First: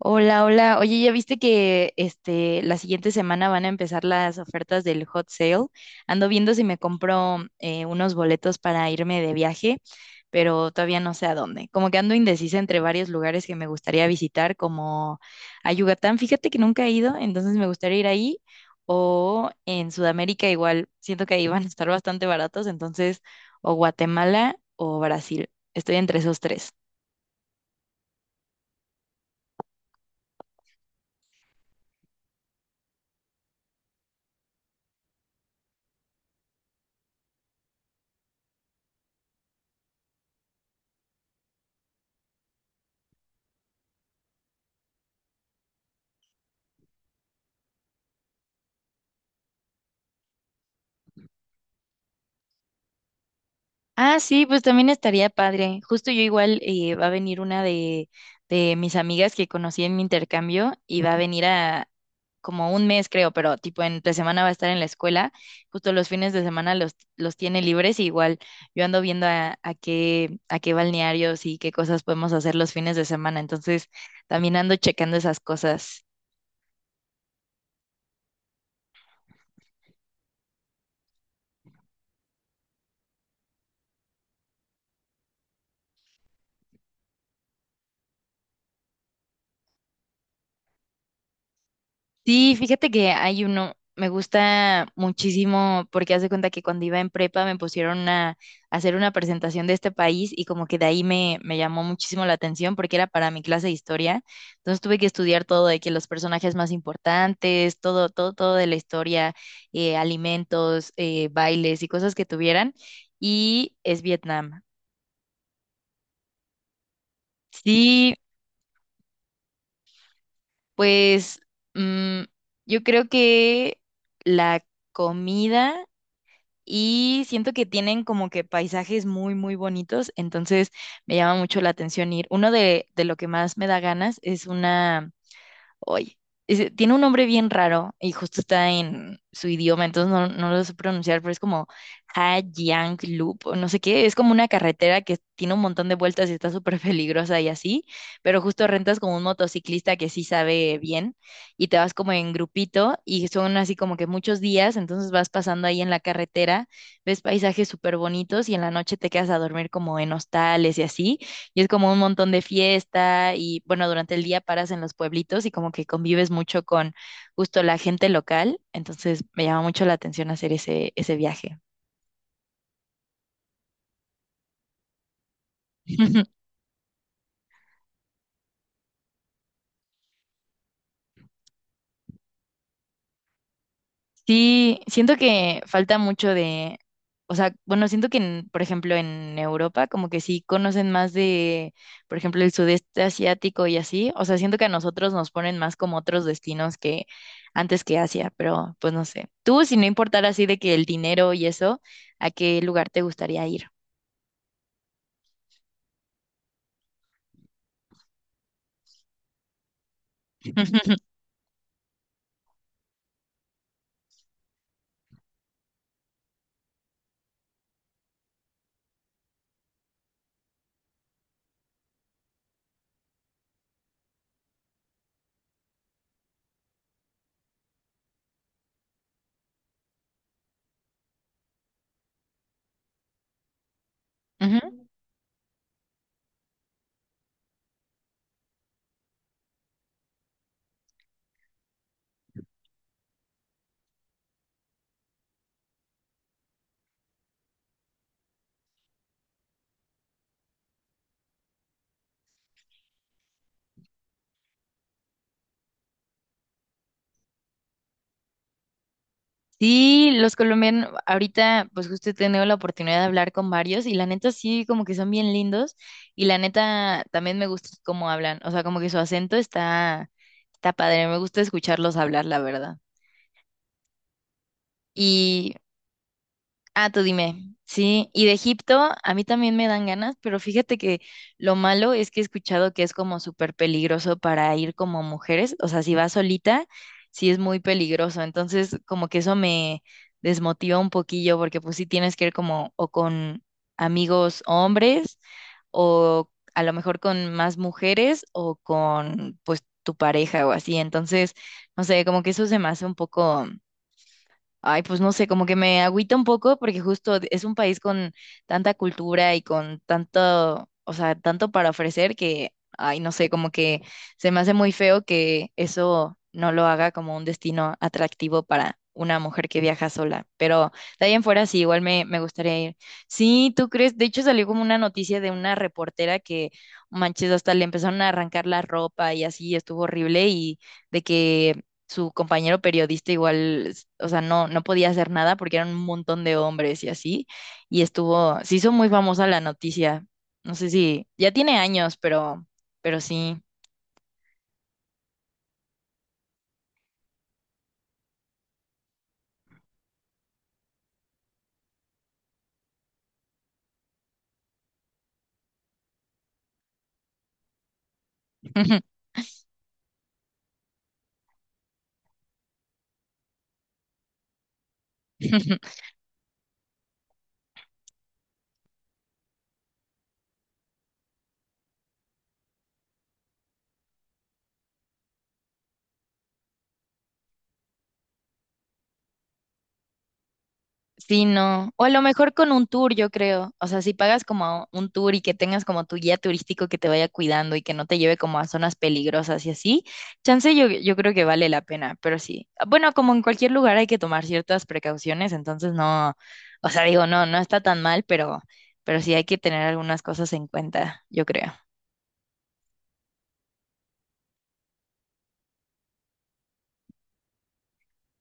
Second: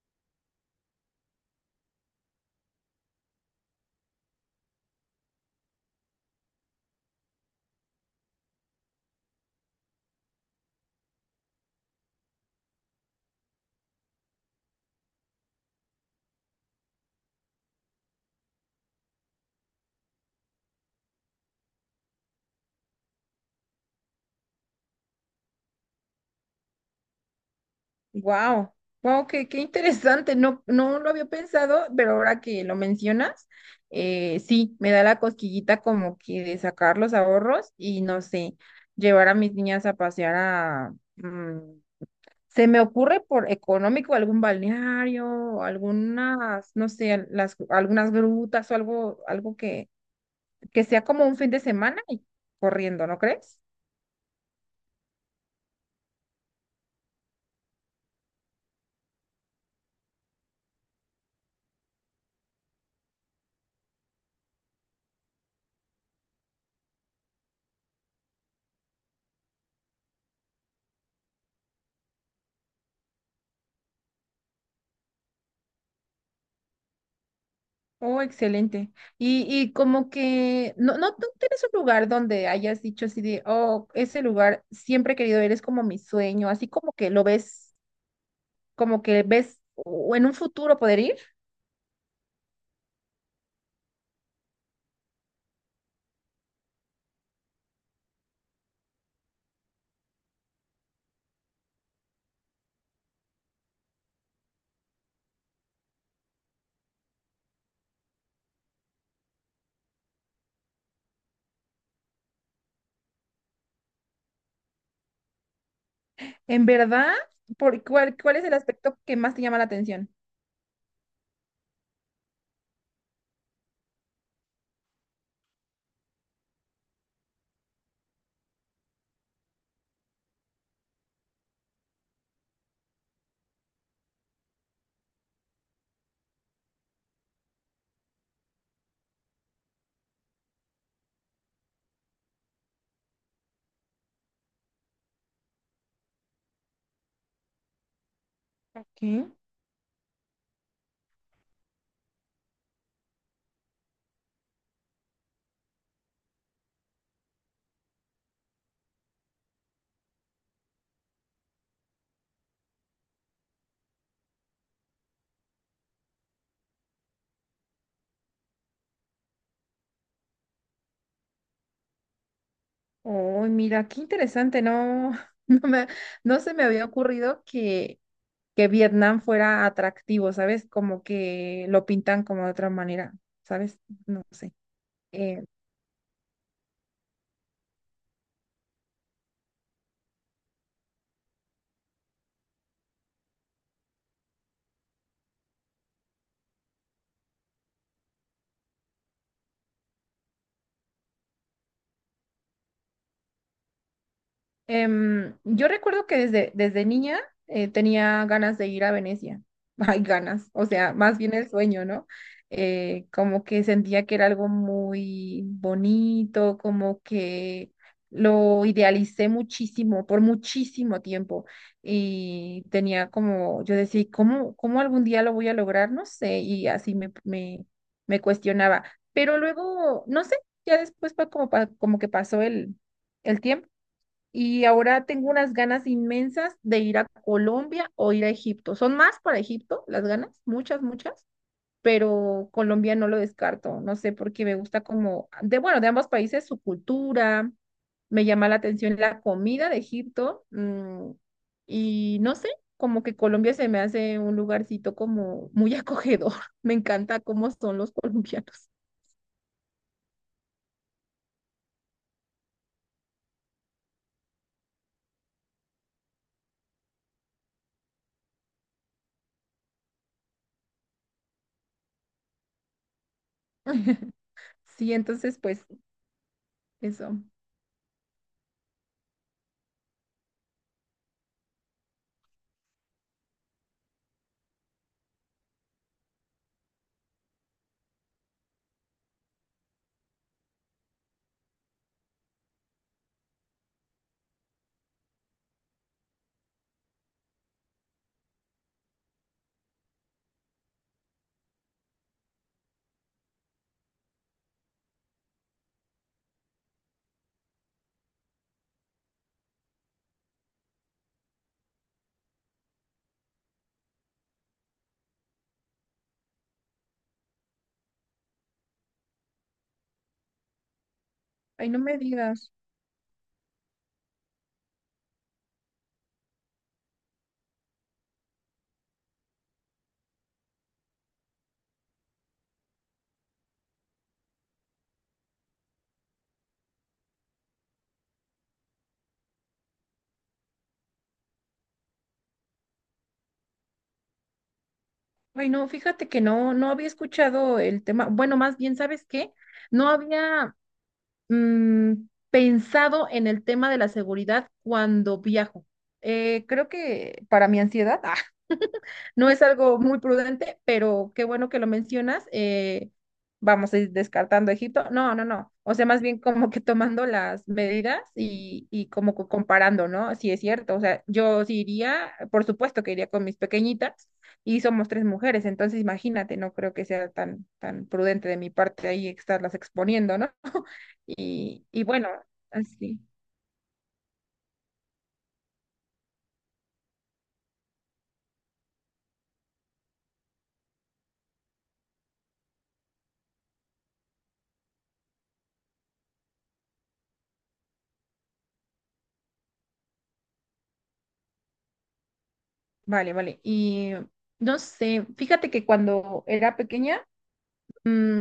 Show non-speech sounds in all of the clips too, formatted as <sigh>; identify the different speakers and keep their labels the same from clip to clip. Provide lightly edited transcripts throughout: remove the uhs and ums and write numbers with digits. Speaker 1: Hola, hola. Oye, ¿ya viste que este la siguiente semana van a empezar las ofertas del hot sale? Ando viendo si me compro unos boletos para irme de viaje, pero todavía no sé a dónde. Como que ando indecisa entre varios lugares que me gustaría visitar, como a Yucatán. Fíjate que nunca he ido, entonces me gustaría ir ahí. O en Sudamérica igual, siento que ahí van a estar bastante baratos, entonces o Guatemala o Brasil. Estoy entre esos tres.
Speaker 2: Wow, wow, qué interesante. No lo había pensado, pero ahora que lo mencionas, sí, me da la cosquillita como que de sacar los ahorros y no sé, llevar a mis niñas a pasear se me ocurre por económico algún balneario, algunas, no sé, las, algunas grutas o algo, que sea como un fin de semana y corriendo, ¿no crees?
Speaker 1: Ah, sí, pues también estaría padre. Justo yo igual va a venir una de mis amigas que conocí en mi intercambio y va a venir a como un mes, creo, pero tipo entre semana va a estar en la escuela. Justo los fines de semana los tiene libres y igual yo ando viendo a a qué balnearios y qué cosas podemos hacer los fines de semana. Entonces también ando checando esas cosas.
Speaker 2: Oh, excelente. Y como que, no, no, ¿tú tienes un lugar donde hayas dicho así de, oh, ese lugar siempre he querido ir, es como mi sueño, así como que lo ves, como que ves o en un futuro poder ir?
Speaker 1: Sí, fíjate que hay uno, me gusta muchísimo porque hace cuenta que cuando iba en prepa me pusieron a hacer una presentación de este país y como que de ahí me llamó muchísimo la atención porque era para mi clase de historia. Entonces tuve que estudiar todo de que los personajes más importantes, todo, todo, todo de la historia, alimentos, bailes y cosas que tuvieran. Y es Vietnam.
Speaker 2: ¿En verdad? Por
Speaker 1: Sí,
Speaker 2: ¿cuál es el aspecto que más te llama la atención?
Speaker 1: pues mm, yo creo que la comida. Y siento que tienen como que paisajes muy, muy bonitos, entonces me llama mucho la atención ir. Uno de lo que más me da ganas es una Oye, tiene un nombre bien raro y justo está en su idioma, entonces no, no lo sé pronunciar, pero es como Hajiang Loop o no sé qué. Es como una carretera que tiene un montón de vueltas y está súper <laughs> peligrosa y así, pero justo rentas como un
Speaker 2: Qué.
Speaker 1: motociclista que sí sabe bien y te vas como en grupito y son así como que muchos días, entonces vas pasando ahí en la carretera, ves paisajes súper bonitos y en la noche te quedas a dormir como en hostales y así. Y es como un montón de fiesta y bueno, durante el día paras en los pueblitos y como que convives mucho con justo la gente local. Entonces me llama mucho la atención hacer ese viaje.
Speaker 2: Oh, mira, qué interesante, <laughs> no me,
Speaker 1: <laughs>
Speaker 2: no se me había ocurrido que Vietnam fuera atractivo, ¿sabes? Como que lo pintan como de otra manera, ¿sabes? No sé.
Speaker 1: Sí, siento
Speaker 2: Em,
Speaker 1: que falta mucho de, o sea, bueno, siento por ejemplo, en Europa como que sí conocen más de, por ejemplo, el sudeste asiático y así, o sea, siento que a nosotros nos ponen más como otros destinos que antes que Asia, pero pues no sé. Tú, si no importara así de que el dinero y eso, ¿a qué lugar te gustaría ir?
Speaker 2: Yo recuerdo que desde niña tenía ganas de ir a Venecia. <laughs> Hay ganas, o sea, más
Speaker 1: <laughs>
Speaker 2: bien el sueño, ¿no? Como que sentía que era algo muy bonito, como que lo idealicé muchísimo, por muchísimo tiempo. Y tenía como, yo decía, cómo algún día lo voy a lograr? No sé, y así me cuestionaba. Pero luego, no sé, ya después fue como, como que pasó el tiempo y
Speaker 1: Ujú.
Speaker 2: ahora tengo unas ganas inmensas de ir a Colombia o ir a Egipto. Son más para Egipto las ganas, muchas, muchas, pero Colombia no lo descarto. No sé, porque me gusta como, de bueno, de ambos países su cultura, me llama la atención la comida de Egipto, mm, y no sé, como que Colombia se me hace un lugarcito como muy acogedor. <laughs> Me encanta cómo son los colombianos.
Speaker 1: Sí, los colombianos, ahorita pues justo he tenido la oportunidad de hablar con varios y la neta sí, como que son bien lindos y la neta también me gusta cómo hablan, o sea, como que su acento está, está padre, me gusta escucharlos hablar, la verdad.
Speaker 2: <laughs> Sí, entonces pues
Speaker 1: Ah, tú
Speaker 2: eso.
Speaker 1: dime. Sí, y de Egipto a mí también me dan ganas, pero fíjate que lo malo es que he escuchado que es como súper peligroso para ir como mujeres, o sea, si vas solita, sí es muy peligroso, entonces como que eso me desmotiva un poquillo porque pues sí tienes que ir como o con amigos hombres o a lo mejor con más mujeres o con pues tu pareja o así, entonces, no sé, como que eso se me hace un poco. Ay, pues no sé, como que me agüita un poco porque justo es un país con tanta cultura y con tanto, o sea, tanto para ofrecer que, ay, no sé, como que se me hace muy feo que eso no lo haga como un destino atractivo para una mujer que viaja sola. Pero de ahí en fuera sí,
Speaker 2: Ay, no
Speaker 1: igual
Speaker 2: me
Speaker 1: me
Speaker 2: digas.
Speaker 1: gustaría ir. Sí, ¿tú crees? De hecho salió como una noticia de una reportera que, manches, hasta le empezaron a arrancar la ropa y así, estuvo horrible y de que su compañero periodista igual, o sea, no, no podía hacer nada porque eran un montón de hombres y así, y estuvo, se hizo muy famosa la noticia. No sé si, ya tiene años, pero sí.
Speaker 2: Ay, no, fíjate que no, no había escuchado el tema. Bueno, más bien, ¿sabes qué? No había mm, pensado en el tema de la seguridad cuando viajo. Creo que para mi ansiedad <laughs>
Speaker 1: <laughs>
Speaker 2: no es algo muy prudente, pero qué bueno que lo mencionas. Vamos a ir descartando a Egipto. No, no, no. O sea, más bien como que tomando las medidas y como comparando, ¿no? Si es cierto. O sea, yo sí iría, por supuesto que iría con mis pequeñitas y somos tres mujeres, entonces imagínate, no creo que sea tan, tan prudente de mi parte ahí estarlas exponiendo, ¿no? <laughs>
Speaker 1: Sí, no. O
Speaker 2: Y
Speaker 1: a lo
Speaker 2: bueno,
Speaker 1: mejor con un tour,
Speaker 2: así.
Speaker 1: yo creo. O sea, si pagas como un tour y que tengas como tu guía turístico que te vaya cuidando y que no te lleve como a zonas peligrosas y así, chance yo creo que vale la pena, pero sí. Bueno, como en cualquier lugar hay que tomar ciertas precauciones, entonces no, o sea, digo, no, no está tan mal, pero sí hay que tener algunas cosas en cuenta, yo creo.
Speaker 2: Vale, vale. Y no sé, fíjate que cuando era pequeña, mm,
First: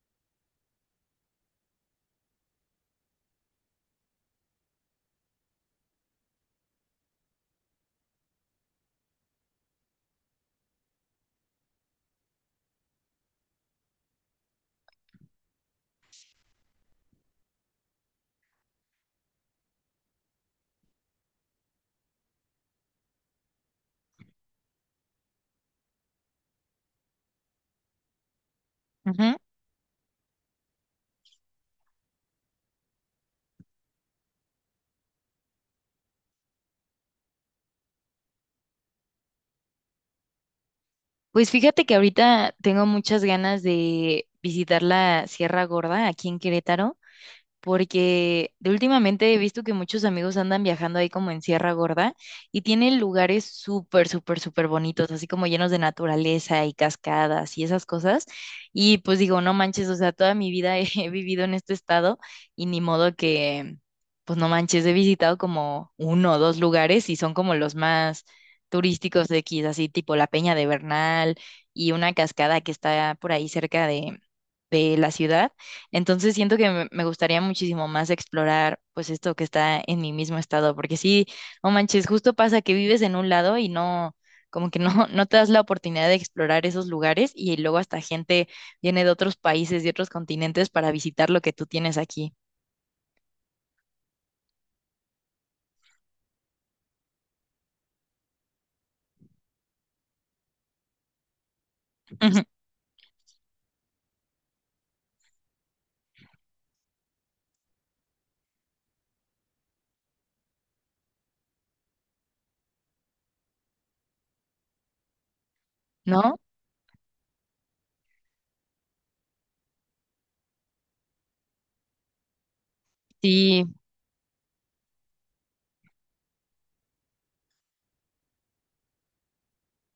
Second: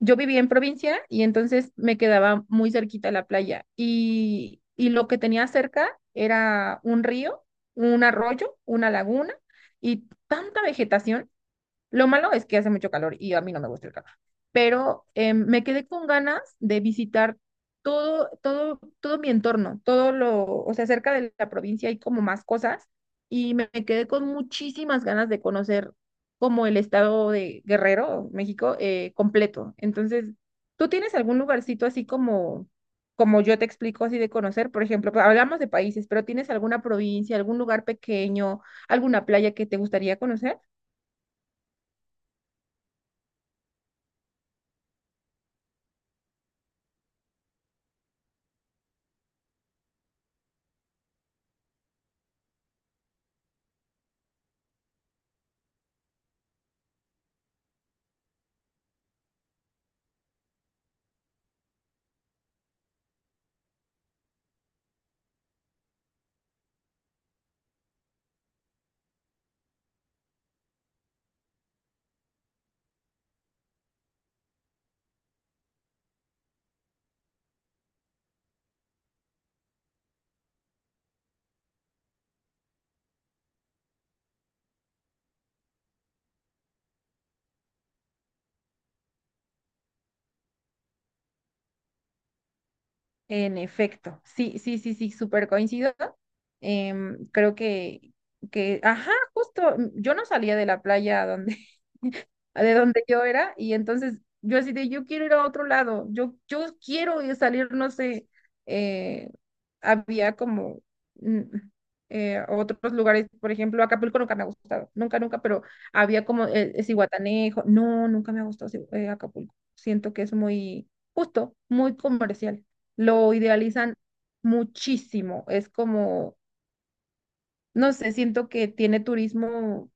Speaker 2: yo vivía en provincia y entonces me quedaba muy cerquita la playa y lo que tenía cerca era un río, un arroyo, una laguna y tanta vegetación. Lo malo es que hace mucho calor y a mí no me gusta el calor, pero me quedé con ganas de visitar todo, todo, todo mi entorno, todo lo, o sea, cerca de la provincia hay como más cosas y me quedé con muchísimas ganas de conocer como el estado de Guerrero, México,
Speaker 1: Ujú.
Speaker 2: completo. Entonces, ¿tú tienes algún lugarcito así como, como yo te explico, así de conocer? Por ejemplo, pues, hablamos de países, pero ¿tienes alguna provincia, algún lugar pequeño, alguna playa que te gustaría conocer?
Speaker 1: Pues fíjate que ahorita tengo muchas ganas de visitar la Sierra Gorda aquí en Querétaro, porque de últimamente he visto que muchos amigos andan viajando ahí como en Sierra Gorda y tienen lugares súper, súper, súper bonitos, así como llenos de naturaleza y cascadas y esas cosas. Y pues digo, no manches, o sea, toda mi vida he, <laughs> he vivido en este estado y ni modo que, pues no manches, he visitado como uno o dos lugares y son como los más turísticos de aquí, así tipo la Peña de Bernal y una cascada que está por ahí cerca de la ciudad, entonces siento que me gustaría muchísimo más explorar pues esto que está en mi mismo estado, porque sí, no manches, justo pasa que vives en un lado y no, como que no, <laughs> no te das la oportunidad de explorar esos lugares y luego hasta gente viene de otros países, de otros continentes para visitar lo que tú tienes aquí,
Speaker 2: En efecto, sí, sí, sí, sí, súper coincido. Creo que, ajá, justo, mm, yo no salía de la playa
Speaker 1: <laughs>
Speaker 2: de donde yo era, y entonces yo así de, yo quiero ir a otro lado, yo salir, no sé, eh, había como mm, otros lugares, por ejemplo, Acapulco nunca me ha gustado, nunca, nunca, pero había
Speaker 1: ¿no?
Speaker 2: como Zihuatanejo, no, nunca me ha gustado Acapulco, siento que es muy justo, muy comercial, lo
Speaker 1: Sí,
Speaker 2: idealizan muchísimo, es como, no sé, siento que tiene turismo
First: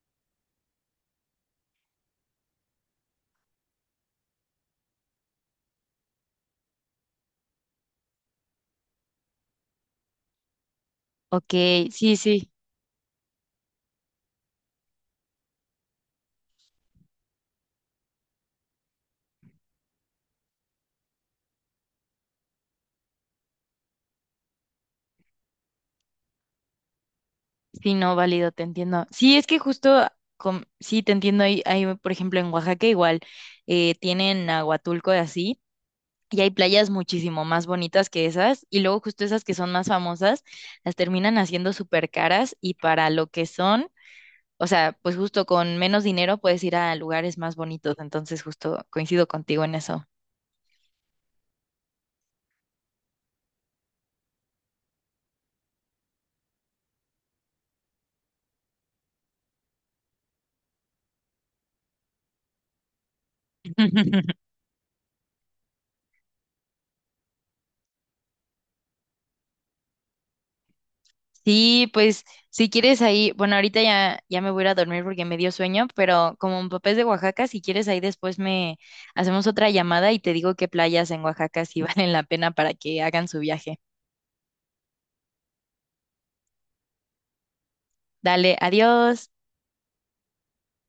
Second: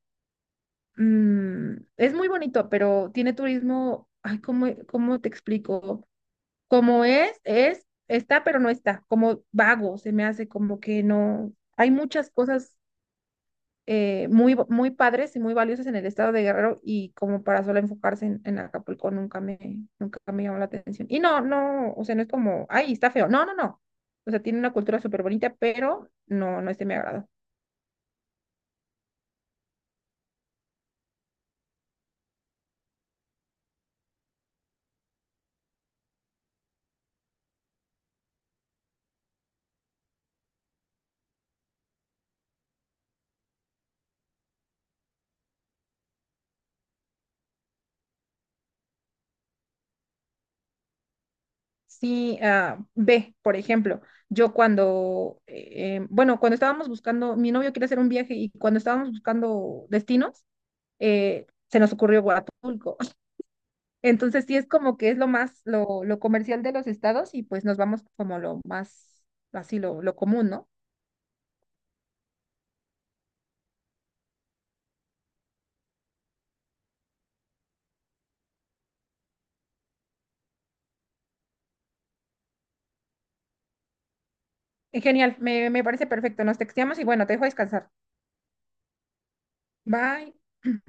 Speaker 2: mm, es muy bonito, pero tiene turismo, ay, cómo te explico? Como está, pero no está, como vago, se me hace como que no,
Speaker 1: ok,
Speaker 2: hay
Speaker 1: sí,
Speaker 2: muchas
Speaker 1: sí,
Speaker 2: cosas muy, muy padres y muy valiosas en el estado de Guerrero y como para solo enfocarse en Acapulco nunca nunca me llamó la atención. Y no, no, o sea, no es como, ay, está feo, no, no, no. O sea, tiene una cultura súper bonita, pero no, no es de mi agrado.
Speaker 1: sí, no, válido, te entiendo. Sí, es que justo, sí, te entiendo, ahí, ahí, por ejemplo, en Oaxaca igual tienen a Huatulco y así. Y hay playas muchísimo más bonitas que esas, y luego justo esas que son más famosas, las terminan haciendo súper caras y para lo que son, o sea, pues justo con menos dinero puedes ir a lugares más bonitos, entonces justo coincido contigo en eso.
Speaker 2: Sí, ah, ve, por ejemplo, yo cuando, bueno, cuando estábamos buscando, mi novio quiere hacer un viaje y cuando estábamos buscando destinos, se nos ocurrió Huatulco. <laughs>
Speaker 1: <laughs>
Speaker 2: Entonces sí es como que es lo más, lo comercial de los estados y pues nos vamos como lo más, así lo común, ¿no?
Speaker 1: Sí, pues si quieres ahí, bueno, ahorita ya, ya me voy a ir a dormir porque me dio sueño, pero como mi papá es de Oaxaca, si quieres ahí después me hacemos otra llamada y te digo qué playas en Oaxaca sí <laughs> valen la pena para que hagan su viaje.
Speaker 2: Genial, me parece perfecto. Nos texteamos y bueno, te dejo descansar.
Speaker 1: Dale, adiós.
Speaker 2: Bye.